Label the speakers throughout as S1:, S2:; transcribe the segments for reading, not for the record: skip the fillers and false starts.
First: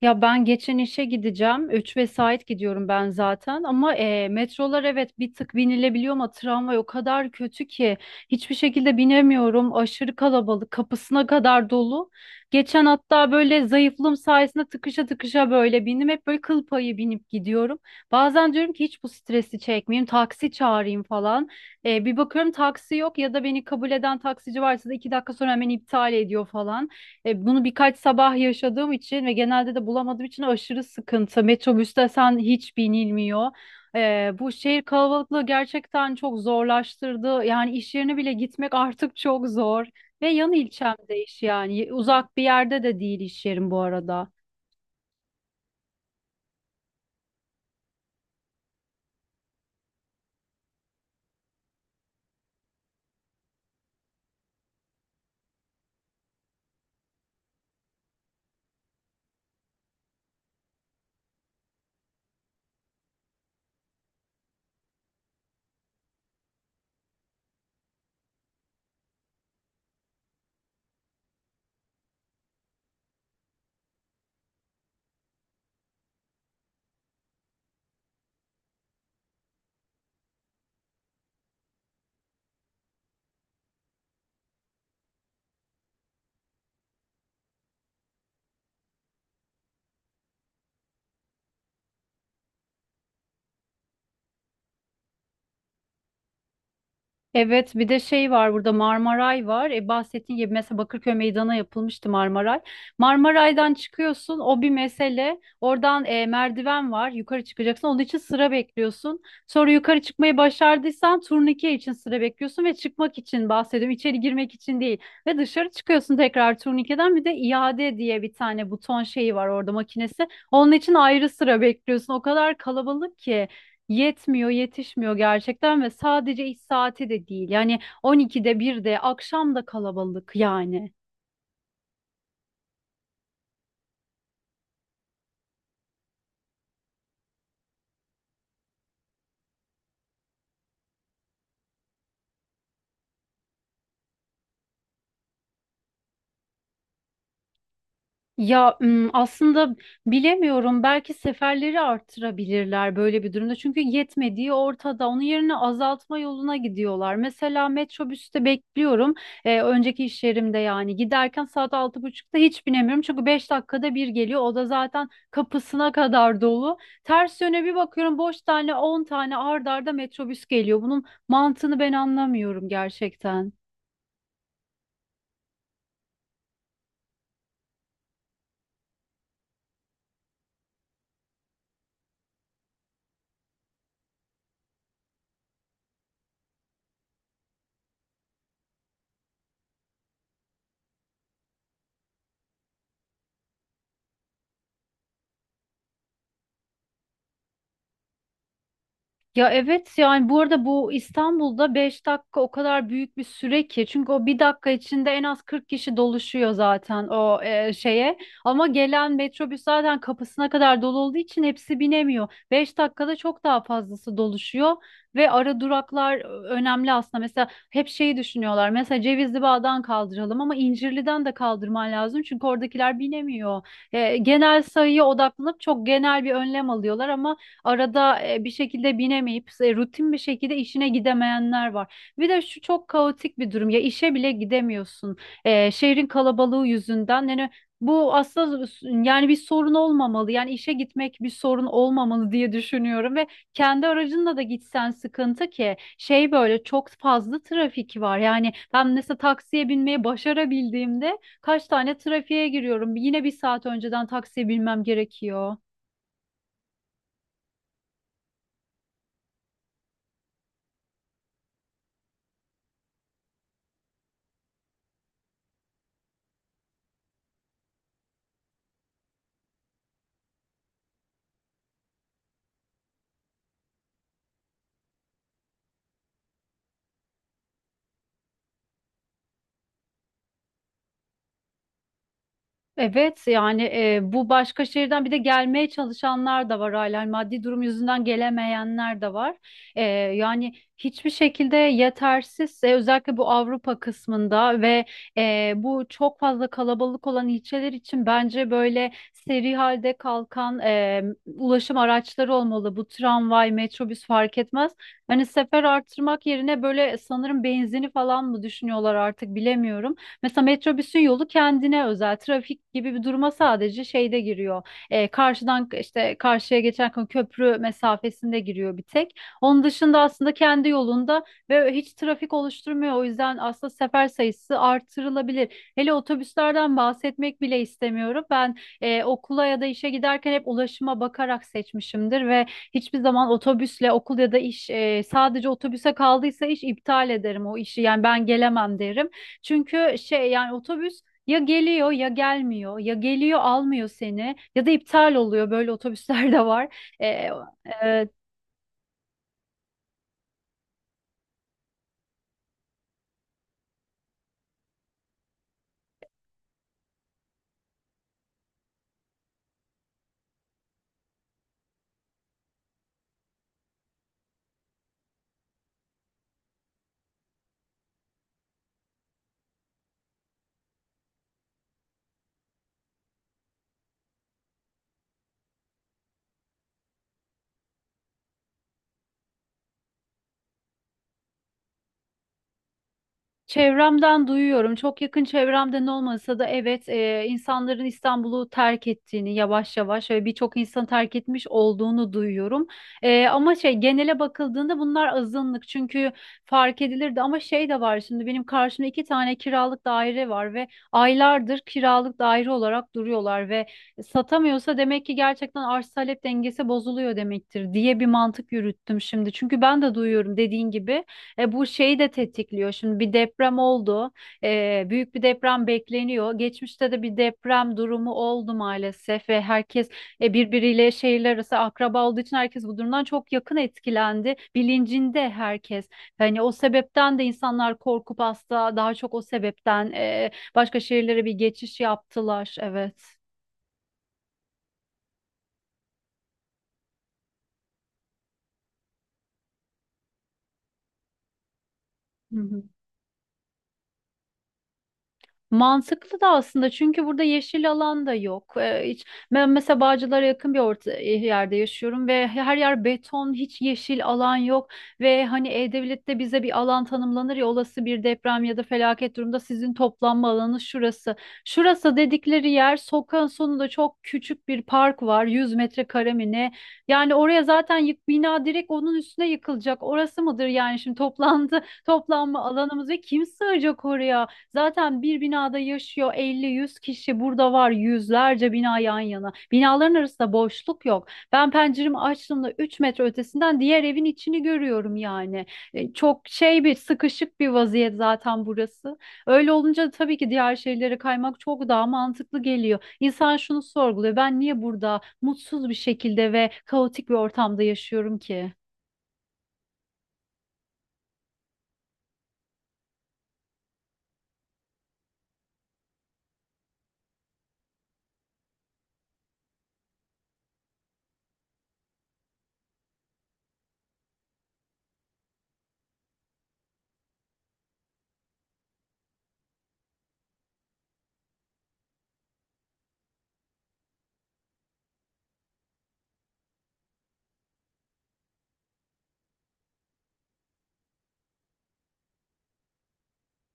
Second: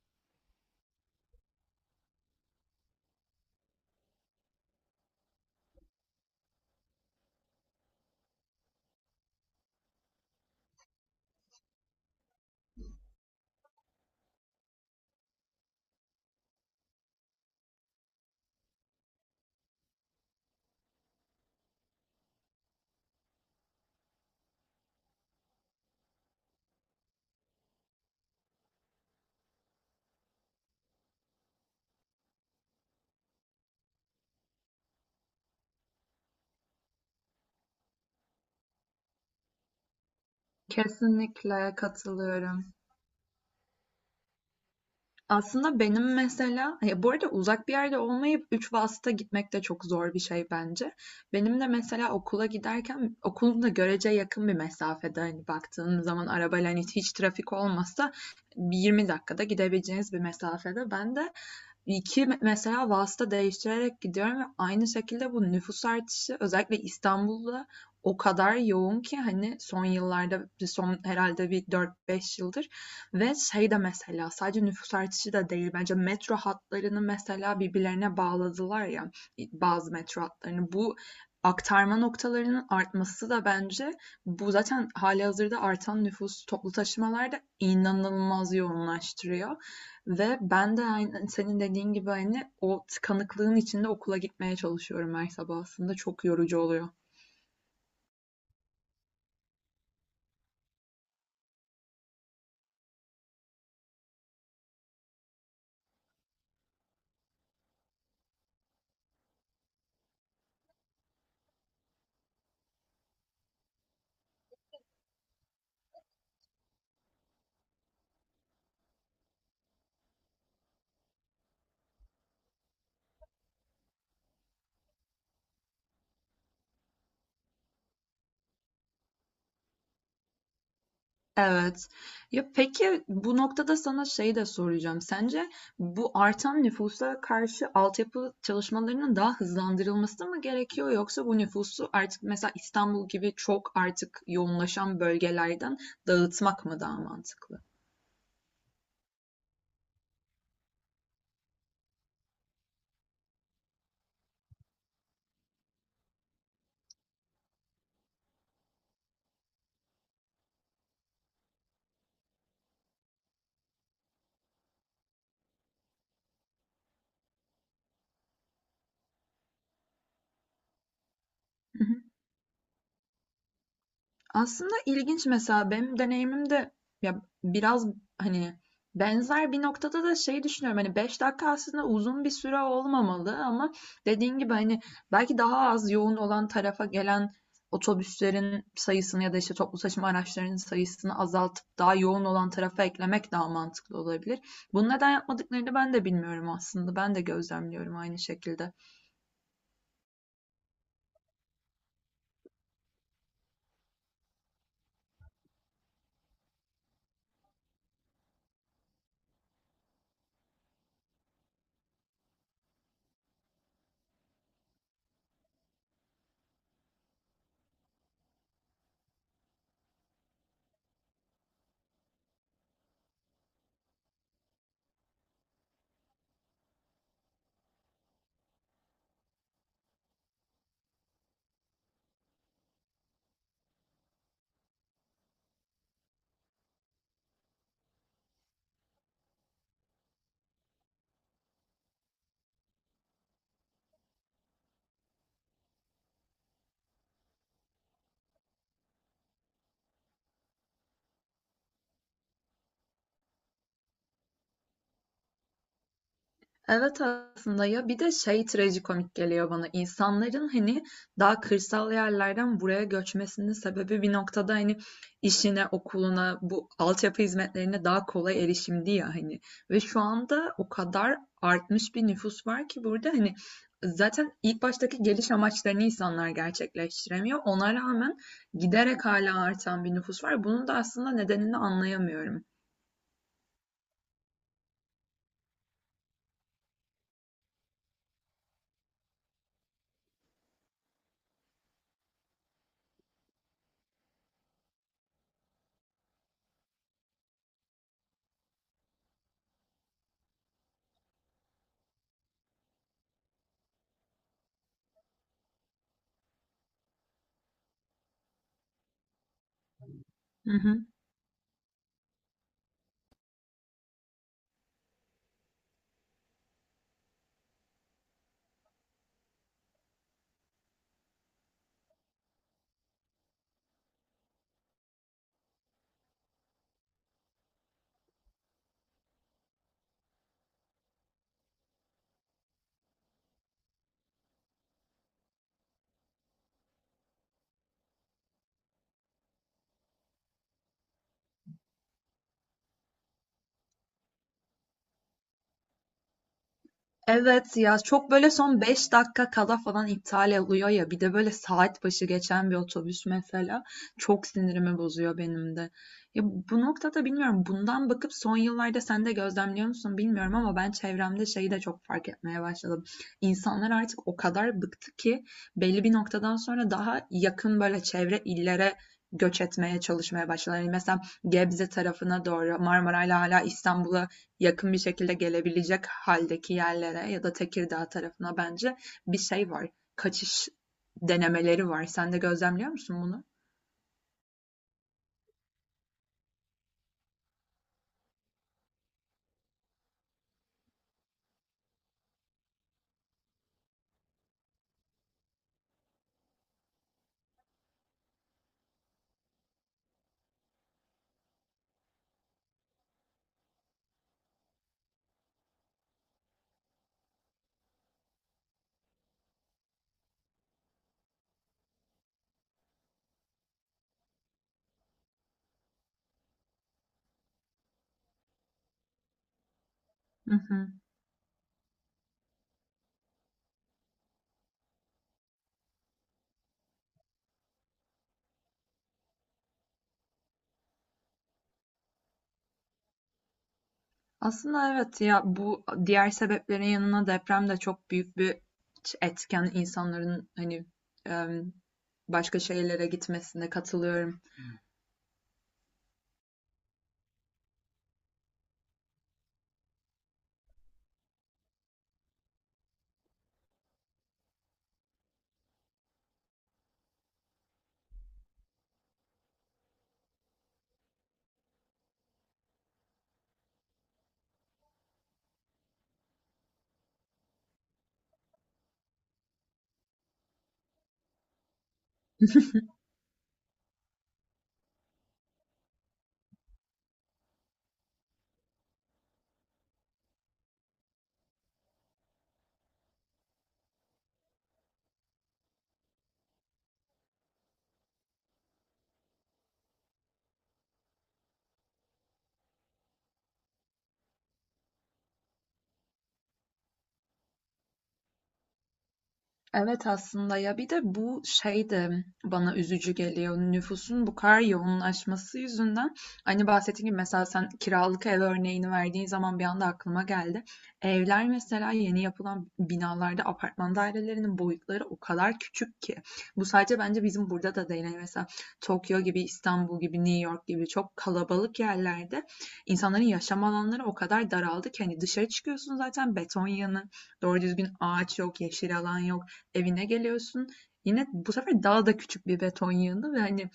S1: Ya ben geçen işe gideceğim. 3 vesait gidiyorum ben zaten. Ama metrolar, evet, bir tık binilebiliyor ama tramvay o kadar kötü ki hiçbir şekilde binemiyorum. Aşırı kalabalık, kapısına kadar dolu. Geçen hatta böyle zayıflığım sayesinde tıkışa tıkışa böyle bindim. Hep böyle kıl payı binip gidiyorum. Bazen diyorum ki hiç bu stresi çekmeyeyim, taksi çağırayım falan. Bir bakıyorum taksi yok ya da beni kabul eden taksici varsa da 2 dakika sonra hemen iptal ediyor falan. Bunu birkaç sabah yaşadığım için ve genelde de bulamadığım için aşırı sıkıntı. Metrobüste sen hiç binilmiyor. Bu şehir kalabalıklığı gerçekten çok zorlaştırdı. Yani iş yerine bile gitmek artık çok zor. Ve yan ilçemde iş
S2: Kesinlikle
S1: yani. Uzak bir
S2: katılıyorum.
S1: yerde de değil iş yerim bu arada.
S2: Aslında benim mesela, ya, bu arada uzak bir yerde olmayıp üç vasıta gitmek de çok zor bir şey bence. Benim de mesela okula giderken, okulum da görece yakın bir mesafede, hani baktığın zaman arabayla, hani hiç trafik olmasa bir 20 dakikada gidebileceğiniz bir mesafede. Ben de iki mesela vasıta değiştirerek gidiyorum ve aynı şekilde bu nüfus artışı özellikle İstanbul'da o kadar yoğun ki, hani son yıllarda, son herhalde bir dört beş yıldır. Ve şey de, mesela, sadece nüfus artışı da değil bence; metro hatlarını mesela birbirlerine bağladılar ya, bazı metro hatlarını. Bu aktarma noktalarının artması da bence bu zaten halihazırda artan nüfus toplu taşımalarda inanılmaz yoğunlaştırıyor. Ve ben de aynı, senin dediğin gibi, hani o tıkanıklığın içinde okula gitmeye çalışıyorum her sabah, aslında çok yorucu oluyor.
S1: Evet, bir de şey var, burada Marmaray var. Bahsettiğin gibi, mesela Bakırköy Meydanı'na yapılmıştı Marmaray. Marmaray'dan çıkıyorsun, o bir mesele. Oradan merdiven var, yukarı çıkacaksın. Onun için sıra bekliyorsun. Sonra yukarı çıkmayı başardıysan turnike için sıra bekliyorsun ve çıkmak için bahsediyorum. İçeri girmek için değil. Ve dışarı çıkıyorsun, tekrar turnikeden bir de iade diye bir tane buton şeyi var orada, makinesi. Onun için ayrı sıra bekliyorsun. O kadar kalabalık ki yetmiyor, yetişmiyor gerçekten ve sadece iş saati de değil. Yani 12'de, 1'de, akşam da kalabalık yani.
S2: Evet. Ya peki, bu noktada sana şey de soracağım. Sence bu artan nüfusa karşı altyapı çalışmalarının daha hızlandırılması mı gerekiyor, yoksa bu nüfusu artık, mesela İstanbul gibi çok artık yoğunlaşan bölgelerden dağıtmak mı daha mantıklı?
S1: Ya, aslında bilemiyorum, belki seferleri arttırabilirler böyle bir durumda. Çünkü yetmediği ortada. Onun yerine azaltma yoluna gidiyorlar. Mesela metrobüste bekliyorum. Önceki iş yerimde yani giderken saat 6.30'da hiç binemiyorum. Çünkü 5 dakikada bir geliyor. O da zaten kapısına kadar dolu. Ters yöne bir bakıyorum, boş tane 10 tane ard arda metrobüs geliyor. Bunun mantığını ben anlamıyorum gerçekten.
S2: Aslında ilginç, mesela benim deneyimimde, ya biraz, hani, benzer bir noktada da şey düşünüyorum, hani 5 dakika aslında uzun bir süre olmamalı ama, dediğin gibi, hani, belki daha az yoğun olan tarafa gelen otobüslerin sayısını ya da işte toplu taşıma araçlarının sayısını azaltıp daha yoğun olan tarafa eklemek daha mantıklı olabilir. Bunu neden yapmadıklarını ben de bilmiyorum aslında. Ben de gözlemliyorum aynı şekilde.
S1: Ya evet, yani bu arada bu İstanbul'da 5 dakika o kadar büyük bir süre ki çünkü o bir dakika içinde en az 40 kişi doluşuyor zaten o şeye, ama gelen metrobüs zaten kapısına kadar dolu olduğu için hepsi binemiyor. 5 dakikada çok daha fazlası doluşuyor ve ara duraklar önemli aslında. Mesela hep şeyi düşünüyorlar, mesela Cevizli Bağ'dan kaldıralım ama İncirli'den de kaldırman lazım çünkü oradakiler binemiyor. Genel sayıya odaklanıp çok genel bir önlem alıyorlar, ama arada bir şekilde binemeyip rutin bir şekilde işine gidemeyenler var. Bir de şu çok kaotik bir durum, ya işe bile gidemiyorsun şehrin kalabalığı yüzünden. Yani bu aslında yani bir sorun olmamalı. Yani işe gitmek bir sorun olmamalı diye düşünüyorum ve kendi aracınla da gitsen sıkıntı, ki şey böyle çok fazla trafik var. Yani ben mesela taksiye binmeyi başarabildiğimde kaç tane trafiğe giriyorum. Yine bir saat önceden taksiye binmem gerekiyor.
S2: Evet, aslında ya, bir de şey trajikomik geliyor bana. İnsanların hani daha kırsal yerlerden buraya göçmesinin sebebi bir noktada hani işine, okuluna, bu altyapı hizmetlerine daha kolay erişimdi ya, hani. Ve şu anda o kadar artmış bir nüfus var ki burada, hani zaten ilk baştaki geliş amaçlarını insanlar gerçekleştiremiyor. Ona rağmen giderek hala artan bir nüfus var. Bunun da aslında nedenini anlayamıyorum.
S1: Evet yani bu başka şehirden bir de gelmeye çalışanlar da var hala. Yani maddi durum yüzünden gelemeyenler de var. E, yani hiçbir şekilde yetersiz özellikle bu Avrupa kısmında ve bu çok fazla kalabalık olan ilçeler için bence böyle seri halde kalkan ulaşım araçları olmalı. Bu tramvay, metrobüs fark etmez. Hani sefer artırmak yerine böyle sanırım benzini falan mı düşünüyorlar artık, bilemiyorum. Mesela
S2: Hı hı.
S1: metrobüsün yolu kendine özel. Trafik gibi bir duruma sadece şeyde giriyor. Karşıdan işte karşıya geçerken köprü mesafesinde giriyor bir tek. Onun dışında aslında kendi yolunda ve hiç trafik oluşturmuyor. O yüzden aslında sefer sayısı artırılabilir. Hele otobüslerden bahsetmek bile istemiyorum. Ben okula ya da işe giderken hep ulaşıma bakarak seçmişimdir ve hiçbir zaman otobüsle okul ya da iş sadece otobüse kaldıysa iş, iptal ederim o işi. Yani ben gelemem derim. Çünkü şey, yani otobüs ya geliyor ya gelmiyor, ya geliyor almıyor seni, ya da iptal oluyor böyle otobüsler de var. E,
S2: Evet, ya
S1: e,
S2: çok böyle son 5 dakika kala falan iptal oluyor ya, bir de böyle saat başı geçen bir otobüs mesela çok sinirimi bozuyor benim de. Ya bu noktada bilmiyorum, bundan bakıp son yıllarda sen de gözlemliyor musun bilmiyorum ama, ben çevremde şeyi de çok fark etmeye başladım. İnsanlar artık o kadar bıktı ki belli bir noktadan sonra daha yakın böyle çevre illere göç etmeye çalışmaya başladılar. Yani mesela Gebze tarafına doğru Marmaray'la hala İstanbul'a yakın bir şekilde gelebilecek haldeki yerlere ya da Tekirdağ tarafına, bence bir şey var. Kaçış denemeleri var. Sen de gözlemliyor musun bunu?
S1: Çevremden duyuyorum. Çok yakın çevremden olmasa da, evet, insanların İstanbul'u terk ettiğini yavaş yavaş ve birçok insan terk etmiş olduğunu duyuyorum. Ama şey, genele bakıldığında bunlar azınlık çünkü fark edilirdi, ama şey de var, şimdi benim karşımda 2 tane kiralık daire var ve aylardır kiralık daire olarak duruyorlar ve satamıyorsa demek ki gerçekten arz talep dengesi bozuluyor demektir, diye bir mantık yürüttüm şimdi. Çünkü ben de duyuyorum, dediğin gibi. Bu şeyi de tetikliyor. Şimdi bir deprem oldu. Büyük bir deprem bekleniyor. Geçmişte de bir deprem durumu oldu maalesef ve herkes
S2: Hı hı.
S1: birbiriyle şehirler arası akraba olduğu için herkes bu durumdan çok yakın etkilendi. Bilincinde herkes. Hani o sebepten de insanlar korkup hasta, daha çok o sebepten başka şehirlere bir geçiş yaptılar. Evet.
S2: Aslında evet ya, bu diğer sebeplerin yanına deprem de çok büyük bir etken insanların hani, em, başka
S1: Hı hı.
S2: şehirlere gitmesine katılıyorum.
S1: Mantıklı da aslında çünkü burada yeşil alan da yok. Hiç, ben mesela Bağcılar'a yakın bir orta, yerde yaşıyorum ve her yer beton, hiç yeşil alan yok. Ve hani E-Devlet'te bize bir alan tanımlanır ya, olası bir deprem ya da felaket durumda sizin toplanma alanı şurası. Şurası dedikleri yer sokağın sonunda çok küçük bir park, var 100 metrekare mi ne? Yani oraya zaten bina direkt onun üstüne yıkılacak. Orası mıdır yani şimdi toplanma alanımız ve kim sığacak oraya? Zaten bir binada yaşıyor 50, 100 kişi. Burada var yüzlerce bina yan yana. Binaların arasında boşluk yok. Ben penceremi açtığımda 3 metre ötesinden diğer evin içini görüyorum yani. Çok şey, bir sıkışık bir vaziyet zaten burası. Öyle olunca tabii ki diğer şehirlere kaymak çok daha mantıklı geliyor. İnsan şunu sorguluyor, ben niye burada mutsuz bir şekilde ve kaotik bir ortamda yaşıyorum ki?
S2: Evet aslında ya, bir de bu şey de bana üzücü geliyor. Nüfusun bu kadar yoğunlaşması yüzünden, hani bahsettiğim gibi, mesela sen kiralık ev örneğini verdiğin zaman bir anda aklıma geldi. Evler mesela yeni yapılan binalarda apartman dairelerinin boyutları o kadar küçük ki. Bu sadece bence bizim burada da değil. Yani mesela Tokyo gibi, İstanbul gibi, New York gibi çok kalabalık yerlerde insanların yaşam alanları o kadar daraldı ki, hani dışarı çıkıyorsun, zaten beton yığını, doğru düzgün ağaç yok, yeşil alan yok, evine geliyorsun. Yine bu sefer daha da küçük bir beton yığını ve hani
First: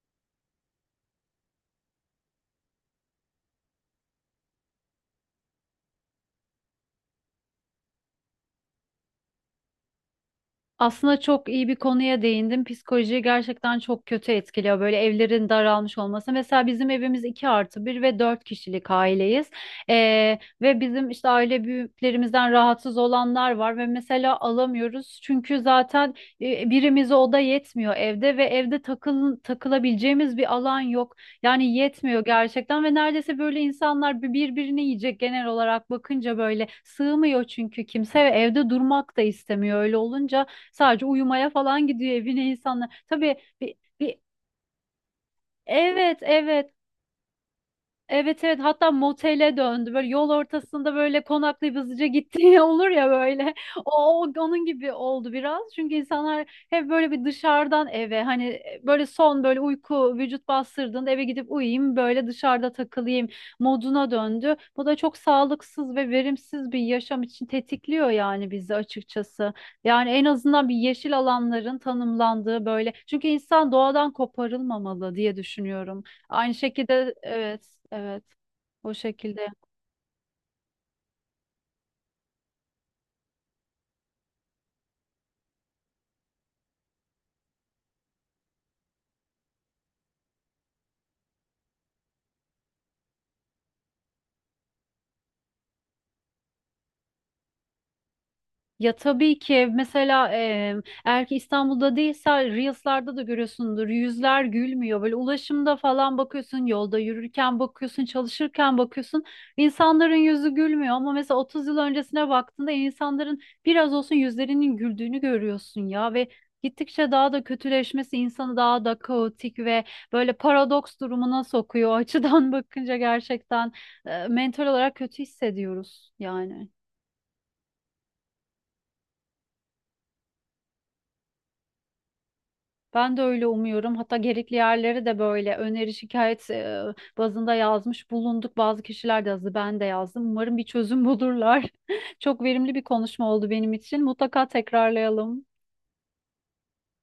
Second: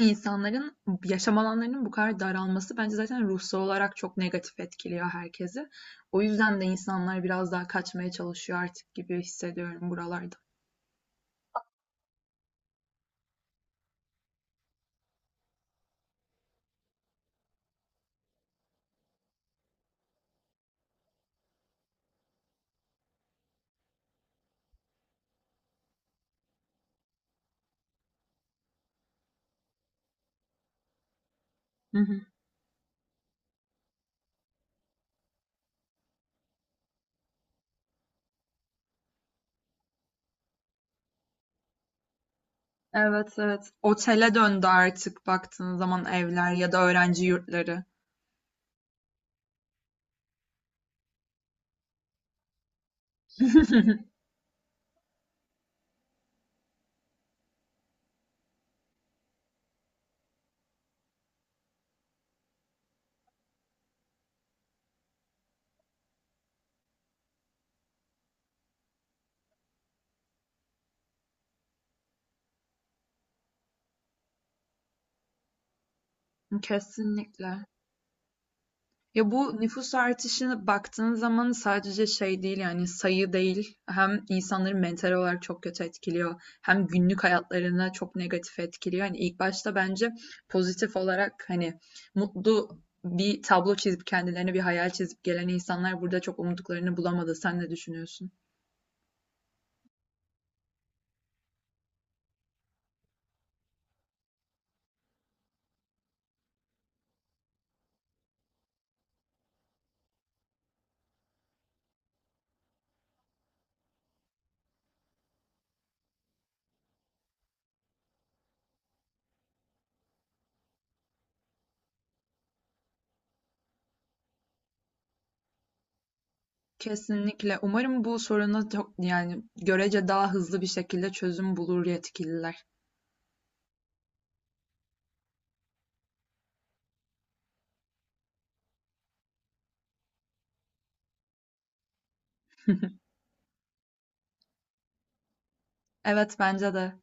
S2: insanların yaşam alanlarının bu kadar daralması bence zaten ruhsal olarak çok negatif etkiliyor herkesi. O yüzden de insanlar biraz daha kaçmaya çalışıyor artık gibi hissediyorum buralarda.
S1: Aslında çok iyi bir konuya değindim. Psikolojiyi gerçekten çok kötü etkiliyor böyle evlerin daralmış olması. Mesela bizim evimiz 2+1 ve 4 kişilik aileyiz. Ve bizim işte aile büyüklerimizden rahatsız olanlar var ve mesela alamıyoruz. Çünkü zaten birimize oda yetmiyor evde ve evde takılabileceğimiz bir alan yok. Yani yetmiyor gerçekten ve neredeyse böyle insanlar birbirini yiyecek. Genel olarak bakınca böyle sığmıyor çünkü kimse ve evde durmak da istemiyor. Öyle olunca sadece uyumaya falan gidiyor evine insanlar. Tabii
S2: Evet, evet.
S1: bir,
S2: Otele döndü artık baktığın zaman
S1: evet,
S2: evler
S1: evet,
S2: ya da öğrenci yurtları.
S1: evet, evet, hatta motele döndü, böyle yol ortasında böyle konaklayıp hızlıca gittiği olur ya, böyle o onun gibi oldu biraz çünkü insanlar hep böyle bir dışarıdan eve, hani, böyle son, böyle uyku vücut bastırdığında eve gidip uyuyayım, böyle dışarıda takılayım moduna döndü, bu da çok sağlıksız ve verimsiz bir yaşam için tetikliyor yani bizi, açıkçası. Yani en azından bir yeşil alanların tanımlandığı böyle, çünkü insan doğadan koparılmamalı diye düşünüyorum. Aynı şekilde evet,
S2: Kesinlikle.
S1: evet. O
S2: Ya
S1: şekilde
S2: bu nüfus artışına baktığın zaman sadece şey değil, yani sayı değil; hem insanları mental olarak çok kötü etkiliyor, hem günlük hayatlarına çok negatif etkiliyor. Hani ilk başta bence pozitif olarak, hani mutlu bir tablo çizip kendilerine bir hayal çizip gelen insanlar burada çok umduklarını bulamadı. Sen ne düşünüyorsun?
S1: ya, tabii ki, mesela eğer ki İstanbul'da değilse Reels'larda da görüyorsundur, yüzler gülmüyor. Böyle ulaşımda falan bakıyorsun, yolda yürürken bakıyorsun, çalışırken bakıyorsun, insanların yüzü gülmüyor. Ama mesela 30 yıl öncesine baktığında insanların biraz olsun yüzlerinin güldüğünü görüyorsun ya, ve gittikçe daha da kötüleşmesi insanı daha da kaotik ve böyle paradoks durumuna sokuyor. O açıdan bakınca gerçekten mental olarak kötü hissediyoruz yani.
S2: Kesinlikle. Umarım bu soruna çok, yani görece daha hızlı bir şekilde çözüm bulur yetkililer.
S1: Ben de öyle umuyorum. Hatta gerekli yerlere de böyle öneri şikayet bazında yazmış bulunduk. Bazı kişiler de yazdı, ben de yazdım. Umarım bir çözüm bulurlar. Çok verimli bir konuşma oldu benim için. Mutlaka tekrarlayalım.
S2: Evet, bence de.